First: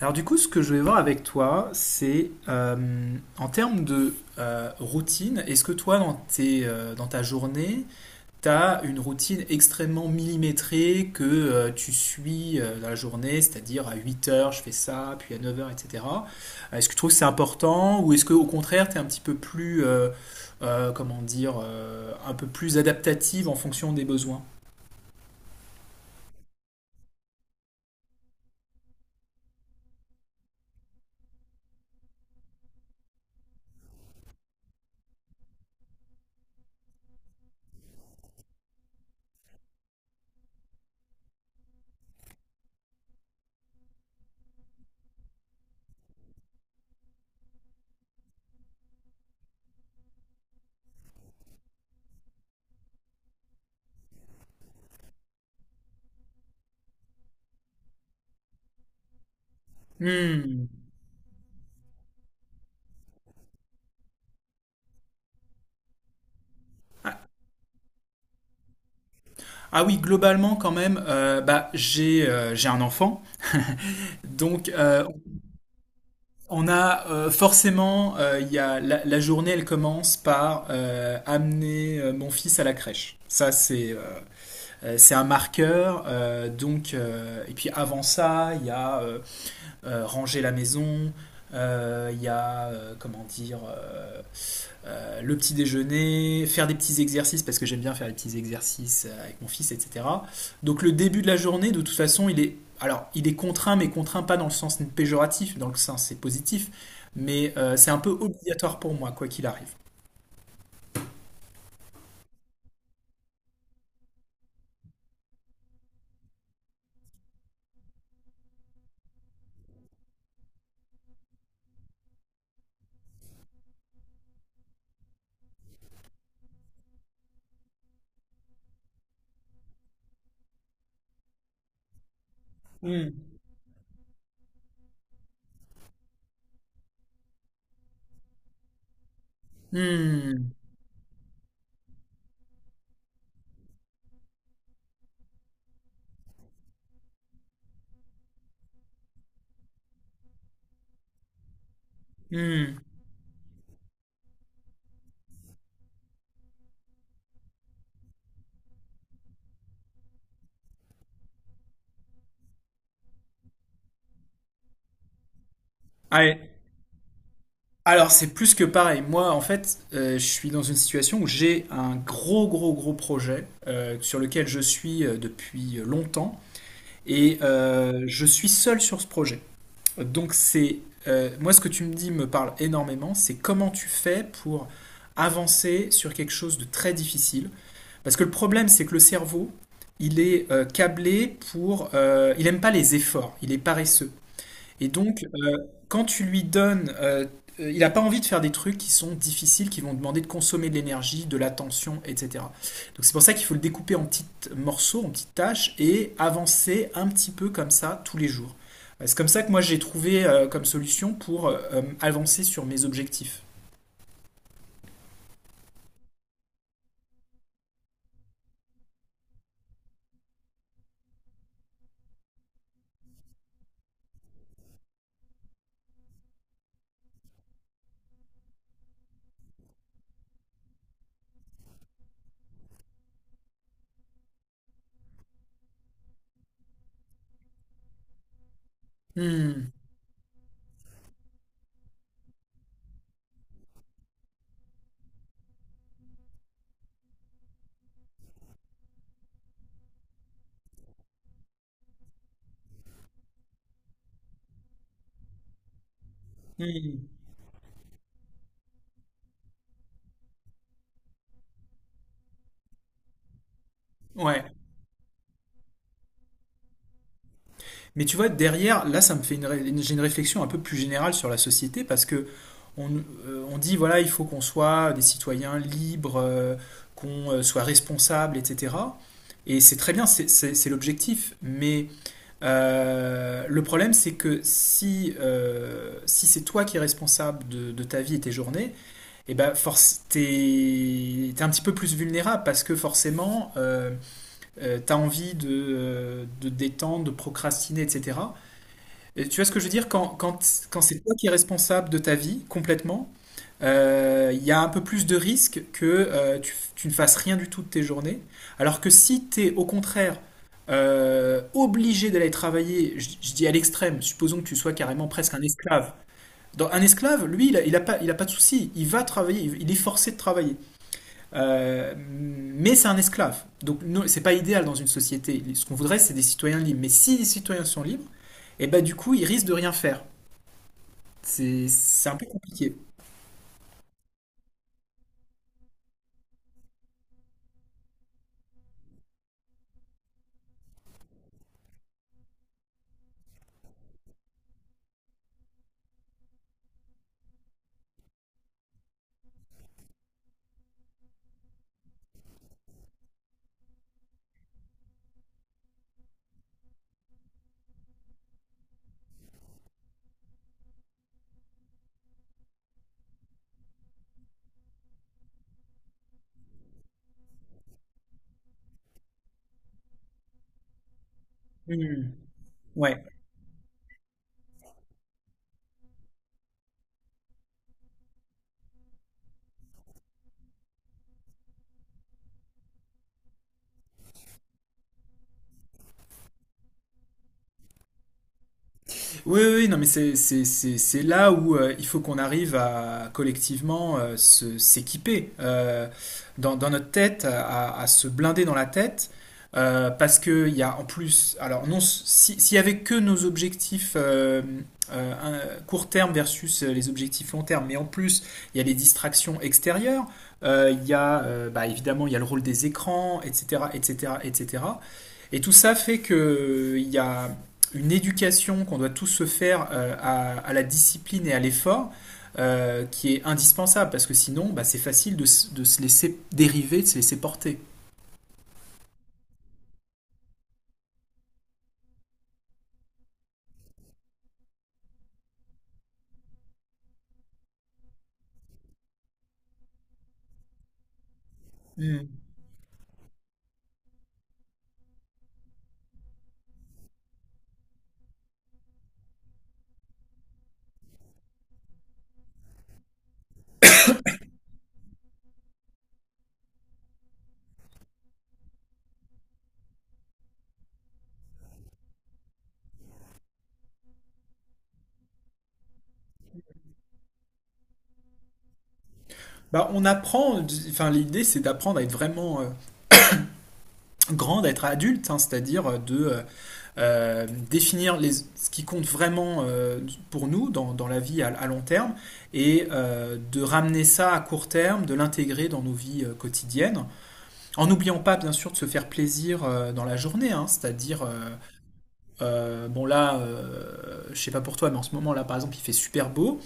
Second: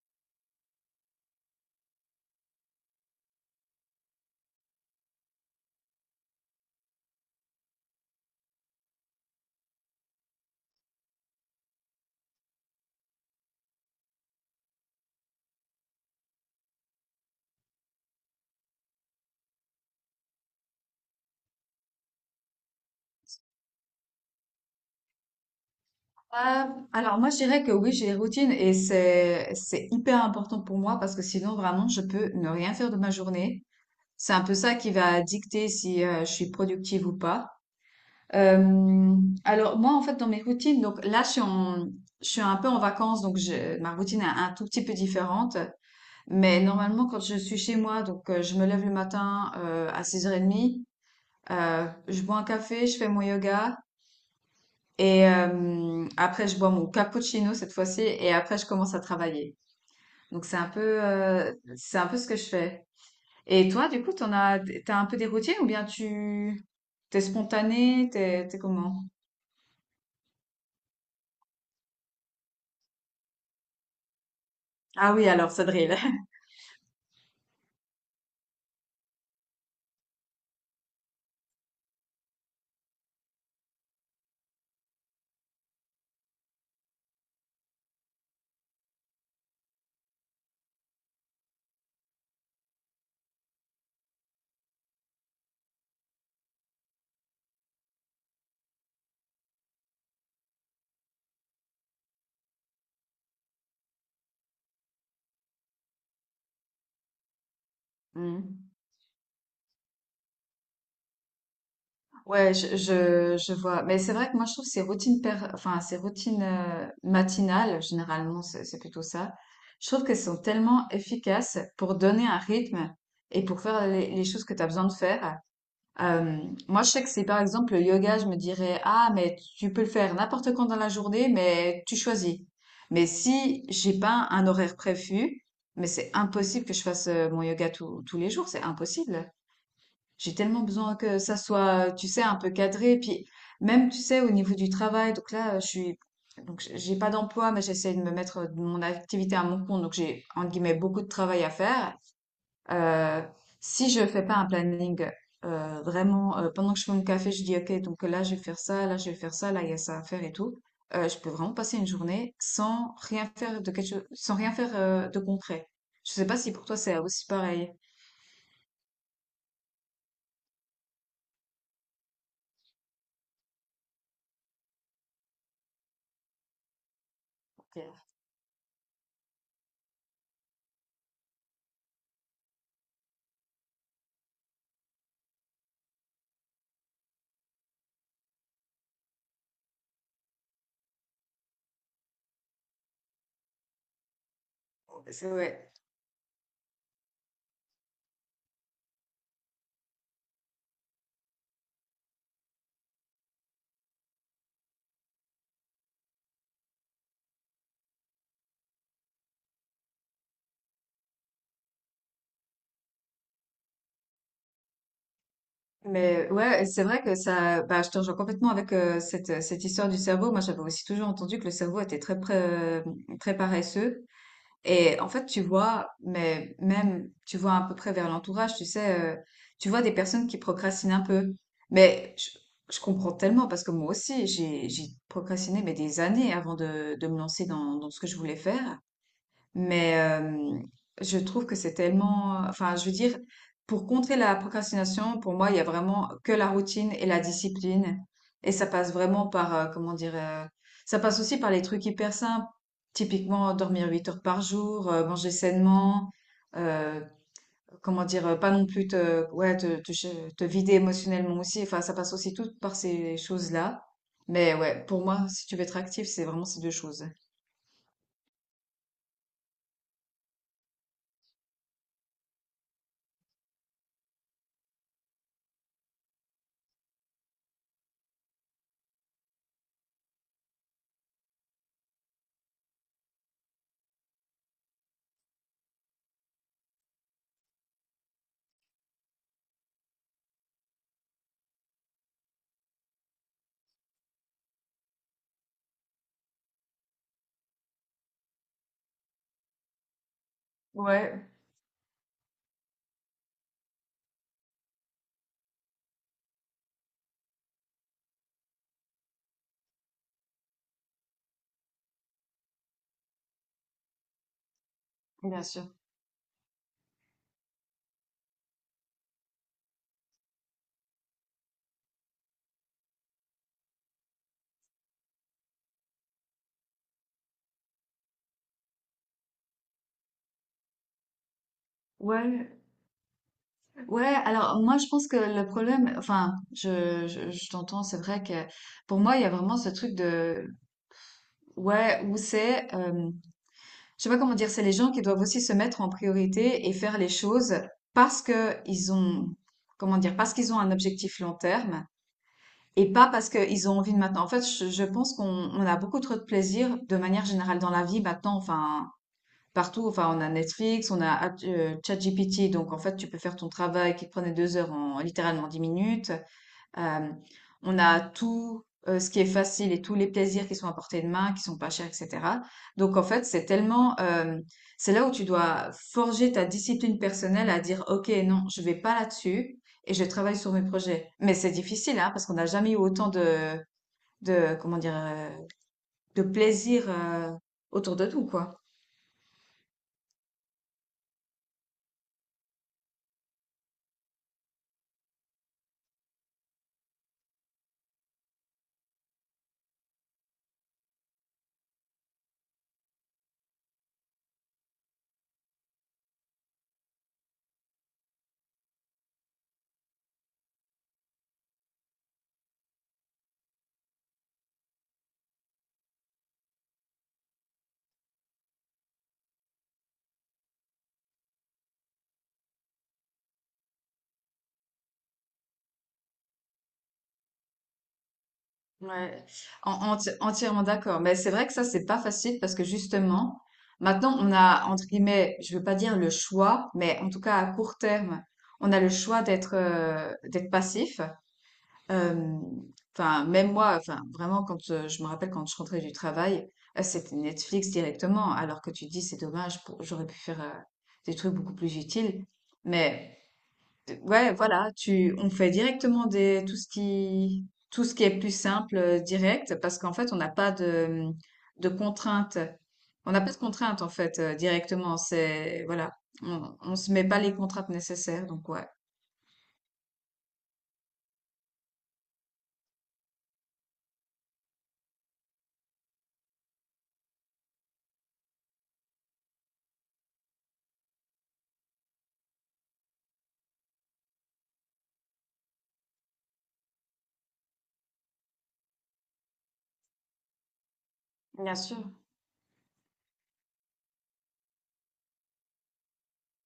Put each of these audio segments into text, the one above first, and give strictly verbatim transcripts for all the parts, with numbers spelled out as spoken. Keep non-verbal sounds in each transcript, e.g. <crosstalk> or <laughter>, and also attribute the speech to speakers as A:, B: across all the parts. A: Alors du coup, ce que je vais voir avec toi, c'est euh, en termes de euh, routine, est-ce que toi, dans tes, euh, dans ta journée, tu as une routine extrêmement millimétrée que euh, tu suis euh, dans la journée, c'est-à-dire à huit heures, je fais ça, puis à neuf heures, et cetera. Euh, Est-ce que tu trouves que c'est important ou est-ce que au contraire, tu es un petit peu plus, euh, euh, comment dire, euh, un peu plus adaptative en fonction des besoins?
B: Euh, alors moi je dirais que oui j'ai des routines et c'est c'est hyper important pour moi parce que sinon vraiment je peux ne rien faire de ma journée. C'est un peu ça qui va dicter si euh, je suis productive ou pas. Euh, alors moi en fait dans mes routines donc là je suis en- je suis un peu en vacances donc je- ma routine est un tout petit peu différente mais normalement quand je suis chez moi donc euh, je me lève le matin euh, à six heures trente, euh, je bois un café, je fais mon yoga et euh, après, je bois mon cappuccino cette fois-ci et après, je commence à travailler. Donc, c'est
A: Hmm.
B: un peu, euh, c'est un peu ce que je fais. Et toi, du coup, t'en as, t'as un peu des routines ou bien tu,
A: Ah
B: t'es spontané, t'es, t'es comment?
A: ah oui, globalement quand même, euh, bah, j'ai euh, j'ai un enfant. Donc, euh,
B: Ah oui, alors, ça drille. <laughs>
A: on a euh, forcément, euh, il y a, la, la journée, elle commence par euh, amener euh, mon fils à la crèche. Ça, c'est euh, euh, c'est un marqueur. Euh, donc, euh, et puis avant ça, il y a euh, euh, ranger la maison, euh, il y a, euh, comment dire, euh, euh, le petit déjeuner, faire des petits exercices parce que j'aime bien faire des petits exercices euh, avec mon fils, et cetera. Donc le début de la journée, de toute façon, il est alors il est contraint, mais contraint pas dans le sens péjoratif, dans le sens c'est positif, mais euh, c'est un peu
B: Mm.
A: obligatoire pour moi quoi qu'il arrive.
B: Ouais, je, je, je vois. Mais c'est vrai que moi, je trouve que ces routines, per- enfin, ces routines euh, matinales, généralement, c'est c'est plutôt ça. Je trouve qu'elles sont tellement efficaces pour donner un rythme et pour faire les, les choses que tu as besoin de faire. Euh, Moi, je sais que c'est par exemple le yoga, je me dirais, ah, mais tu peux le faire n'importe quand dans la journée, mais tu choisis. Mais
A: Hmm.
B: si j'ai pas un horaire prévu, mais c'est impossible que je fasse euh, mon yoga tous tous les jours, c'est impossible. J'ai
A: Hmm,
B: tellement besoin que ça soit, tu sais, un peu cadré. Puis même, tu sais, au niveau du travail, donc là, euh, je suis, donc j- j'ai pas d'emploi, mais j'essaie de me mettre euh, mon activité à mon compte, donc j'ai entre guillemets beaucoup de travail à faire.
A: hmm.
B: Euh, Si je fais pas un planning euh, vraiment, euh, pendant que je fais mon café, je dis, OK, donc là, je vais faire ça, là, je vais faire ça, là, il y a ça à faire et tout, euh, je peux vraiment passer une journée sans rien faire de quelque chose, sans rien faire euh, de concret. Je sais pas
A: Ouais.
B: si pour toi, c'est aussi pareil.
A: Alors, c'est plus que pareil. Moi, en fait, euh, je suis dans une situation où j'ai un gros, gros, gros projet euh, sur lequel je suis euh, depuis longtemps et
B: Ok.
A: euh, je suis seul sur ce projet. Donc c'est euh, Moi ce que tu me dis me parle énormément, c'est comment tu fais pour avancer sur quelque chose de très difficile. Parce que le problème c'est que le cerveau, il est euh, câblé pour... euh, il aime pas les efforts, il est paresseux. Et donc,
B: C'est-
A: euh,
B: Ouais.
A: quand tu lui donnes, euh, euh, il n'a pas envie de faire des trucs qui sont difficiles, qui vont demander de consommer de l'énergie, de l'attention, et cetera. Donc c'est pour ça qu'il faut le découper en petits morceaux, en petites tâches, et avancer un petit peu comme ça tous les jours. Euh, C'est comme ça que moi j'ai trouvé euh, comme solution pour euh, euh, avancer sur mes objectifs.
B: Mais ouais, c'est vrai que ça, bah, je te rejoins complètement avec euh, cette, cette histoire du cerveau. Moi, j'avais aussi toujours entendu que le cerveau était très, pré- euh, très paresseux. Et en fait, tu vois, mais même, tu vois à peu près vers l'entourage, tu sais, euh, tu vois des personnes qui procrastinent un peu. Mais je, je comprends tellement parce que moi aussi, j'ai, j'ai procrastiné mais des années avant de, de me lancer dans, dans ce que je voulais faire.
A: Hmm,
B: Mais euh, je trouve que c'est tellement... Enfin, je veux dire, pour contrer la procrastination, pour moi, il y a vraiment que la routine et la discipline. Et ça passe vraiment par, euh, comment dire, euh, ça passe aussi par les trucs hyper simples. Typiquement, dormir huit heures par jour, euh, manger sainement, euh,
A: hmm,
B: comment dire, euh, pas non plus te, ouais, te, te, ch- te vider émotionnellement aussi. Enfin, ça passe aussi tout par ces choses-là.
A: ouais.
B: Mais ouais, pour moi, si tu veux être actif, c'est vraiment ces deux choses.
A: Mais tu vois, derrière, là, ça me fait une, ré- une- j'ai une réflexion un peu plus générale sur la société parce que on, euh, on dit, voilà, il faut qu'on soit des citoyens libres, euh, qu'on euh, soit responsables, et cetera. Et c'est très bien, c'est c'est- c'est l'objectif. Mais euh, le problème, c'est que si, euh, si c'est toi qui es responsable de, de ta vie et tes journées, eh ben, force, t'es, t'es un petit peu plus vulnérable parce que forcément, euh, tu as envie de, euh, de te détendre, de procrastiner, et cetera. Et tu vois ce que je veux dire? Quand, quand, quand c'est toi qui es
B: Ouais,
A: responsable de ta vie complètement, euh, il y a un peu plus de risque que euh, tu, tu ne fasses rien du tout de tes journées. Alors que si tu es au contraire euh, obligé d'aller travailler, je, je dis à l'extrême, supposons que tu sois carrément presque un
B: bien sûr.
A: esclave. Dans, un esclave, lui, il n'a il a pas, il a pas de souci, il va travailler, il, il est forcé de travailler. Euh, mais c'est un esclave. Donc non, c'est pas idéal dans une société. Ce qu'on voudrait, c'est des citoyens libres. Mais si les citoyens sont libres, et ben, du coup, ils risquent de rien faire. C'est c'est un peu
B: Ouais,
A: compliqué.
B: ouais. Alors moi, je pense que le problème, enfin, je, je, je t'entends. C'est vrai que pour moi, il y a vraiment ce truc de, ouais, où c'est. Je sais pas comment dire, c'est les gens qui doivent aussi se mettre en priorité et faire les choses parce que ils ont, comment dire, parce qu'ils ont un objectif long terme et pas parce qu'ils ont envie de maintenant. En fait, je, je pense qu'on on a beaucoup trop de plaisir de manière générale dans la vie maintenant, enfin, partout, enfin, on a Netflix, on a euh, ChatGPT, donc en fait, tu peux faire ton travail qui te prenait deux heures en littéralement dix minutes. Euh, on a tout euh, ce qui est facile et tous les plaisirs qui sont à portée de main, qui sont pas chers,
A: Hmm.
B: et cetera. Donc en
A: Ouais.
B: fait, c'est tellement, euh, c'est là où tu dois forger ta discipline personnelle à dire, ok, non, je vais pas là-dessus et je travaille sur mes projets. Mais c'est difficile, hein, parce qu'on n'a jamais eu autant de, de, comment dire, euh, de plaisir euh, autour de tout, quoi.
A: Oui, oui, oui, non, mais c'est c'est- c'est- c'est là où euh, il faut qu'on arrive à collectivement euh, se- s'équiper euh, dans, dans notre tête, à, à se blinder dans la tête, euh, parce que il y a en plus, alors non, si- s'il y avait que nos objectifs euh, euh, un- court terme versus euh, les objectifs long terme, mais en plus il y a les distractions extérieures, euh, il y a euh, bah, évidemment il y a le rôle des écrans, et cetera, et cetera, et cetera. Et cetera. Et tout ça fait que il y a une éducation qu'on doit tous se faire euh, à, à la discipline et à l'effort euh, qui est indispensable parce que sinon bah, c'est facile de, s- de se laisser dériver, de se laisser porter.
B: Ouais, en- enti- entièrement d'accord. Mais c'est vrai que ça, c'est pas facile parce que justement, maintenant, on a, entre guillemets, je veux pas dire le choix, mais en tout cas à court terme, on a le choix d'être euh, d'être passif.
A: Hmm.
B: Euh, Enfin, même moi, enfin, vraiment, quand euh, je me rappelle quand je rentrais du travail, euh, c'était Netflix directement, alors que tu te dis, c'est dommage, pour- j'aurais pu faire euh, des trucs beaucoup plus utiles. Mais ouais, voilà, tu, on fait directement des, tout ce qui, tout ce qui est plus simple, euh, direct, parce qu'en fait, on n'a pas de, de contraintes. On n'a pas de contraintes, en fait, euh, directement. C'est, voilà, on, on se met pas les contraintes nécessaires, donc ouais.
A: Bah, on apprend, enfin l'idée c'est d'apprendre à être vraiment euh, grand, à être adulte, hein, c'est-à-dire euh, de euh, euh, définir les, ce qui compte vraiment euh, pour nous dans, dans la vie à, à long terme et euh, de ramener ça à court terme, de l'intégrer dans nos vies euh, quotidiennes. En n'oubliant pas, bien sûr, de se faire plaisir euh, dans la journée, hein, c'est-à-dire, euh,
B: Bien sûr.
A: euh, bon là, euh, je sais pas pour toi, mais en ce moment là, par exemple, il fait super beau.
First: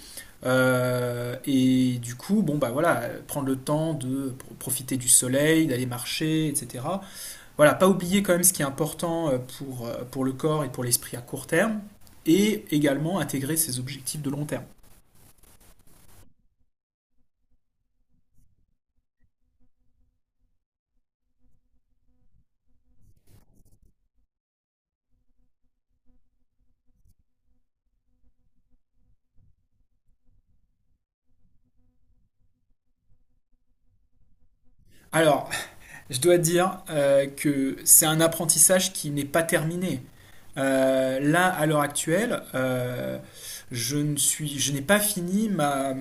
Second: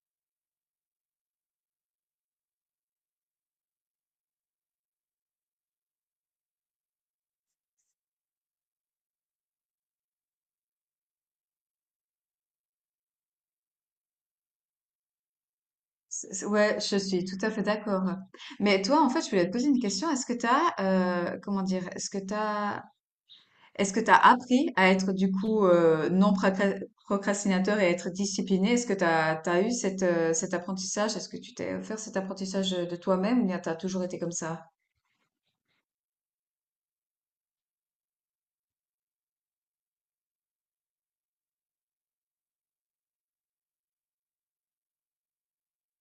A: Euh, et du coup, bon bah voilà, prendre le temps de pro- profiter du soleil, d'aller marcher, et cetera. Voilà, pas oublier quand même ce qui est important euh, pour, euh, pour le corps et pour l'esprit à court terme, et également intégrer ses objectifs de long terme.
B: C'est- c'est- Ouais, je suis tout à fait d'accord. Mais toi, en fait, je voulais te poser une question. Est-ce que t'as, euh, comment dire, est-ce que t'as Est-ce que tu as appris à être du coup euh, non procra- procrastinateur et à être discipliné? Est-ce que tu as eu cette, euh, cet apprentissage? Est-ce que tu t'es offert cet apprentissage de toi-même ou bien tu as toujours été comme ça?
A: Alors, je dois dire euh, que c'est un apprentissage qui n'est pas terminé. Euh, là, à l'heure actuelle, euh, je ne suis, je n'ai pas fini ma.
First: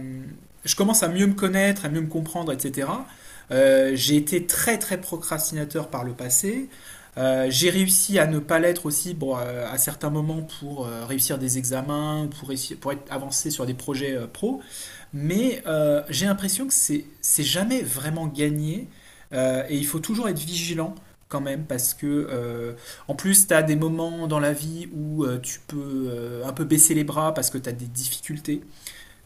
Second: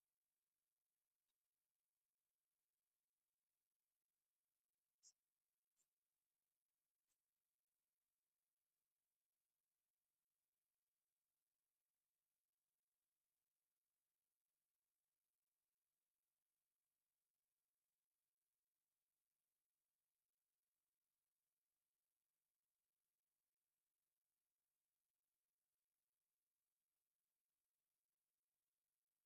A: Je commence à mieux me connaître, à mieux me comprendre, et cetera. Euh, j'ai été très très procrastinateur par le passé. Euh, j'ai réussi à ne pas l'être aussi bon, euh, à certains moments pour euh, réussir des examens, pour, réussir- pour être avancé sur des projets euh, pro. Mais euh, j'ai l'impression que c'est c'est jamais vraiment gagné euh, et il faut toujours être vigilant quand même parce que euh, en plus tu as des moments dans la vie où euh, tu peux euh, un peu baisser les bras parce que tu as des difficultés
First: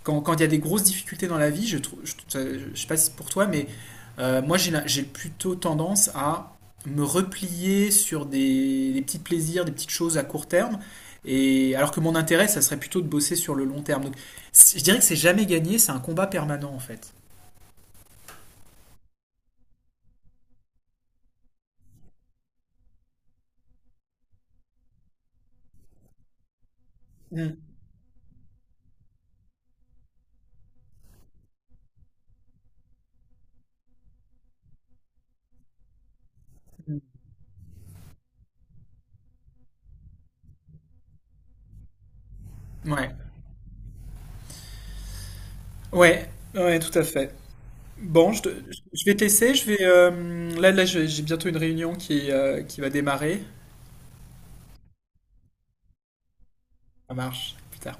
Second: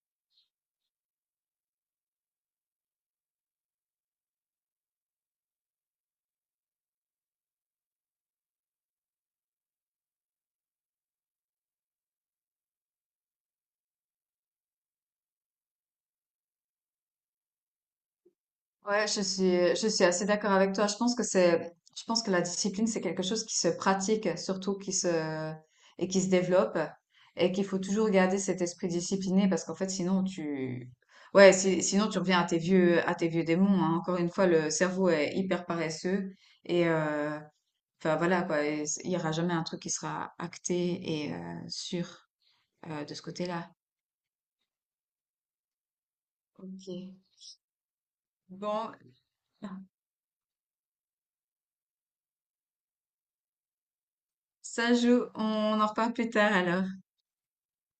A: quand quand il y a des grosses difficultés dans la vie, je trouve, je, je- sais pas si c'est pour toi, mais euh, moi j'ai la- j'ai plutôt tendance à me replier sur des, des petits plaisirs, des petites choses à court terme, et alors que mon intérêt, ça serait plutôt de bosser sur le long terme. Donc, c- je dirais que c'est jamais gagné, c'est un combat permanent en fait.
B: Ouais, je suis, je suis assez d'accord avec toi. Je pense que c'est, je pense que la discipline, c'est quelque chose qui se pratique, surtout qui se, et qui se développe, et
A: Mm,
B: qu'il faut toujours garder cet esprit discipliné parce qu'en fait, sinon tu, ouais, si- sinon tu reviens à tes vieux, à tes vieux démons, hein. Encore une fois, le cerveau est hyper paresseux et,
A: mm.
B: euh, enfin voilà quoi, et c- il n'y aura jamais un truc qui sera acté et euh, sûr euh, de
A: Ouais,
B: ce côté-là.
A: ouais, ouais,
B: Ok.
A: tout à fait. Bon, je, te-
B: Bon,
A: je vais te laisser, je vais euh, là, là, j'ai j'ai bientôt une réunion qui, euh, qui va démarrer.
B: ça joue, on en reparle plus tard alors.
A: Ça marche, plus tard.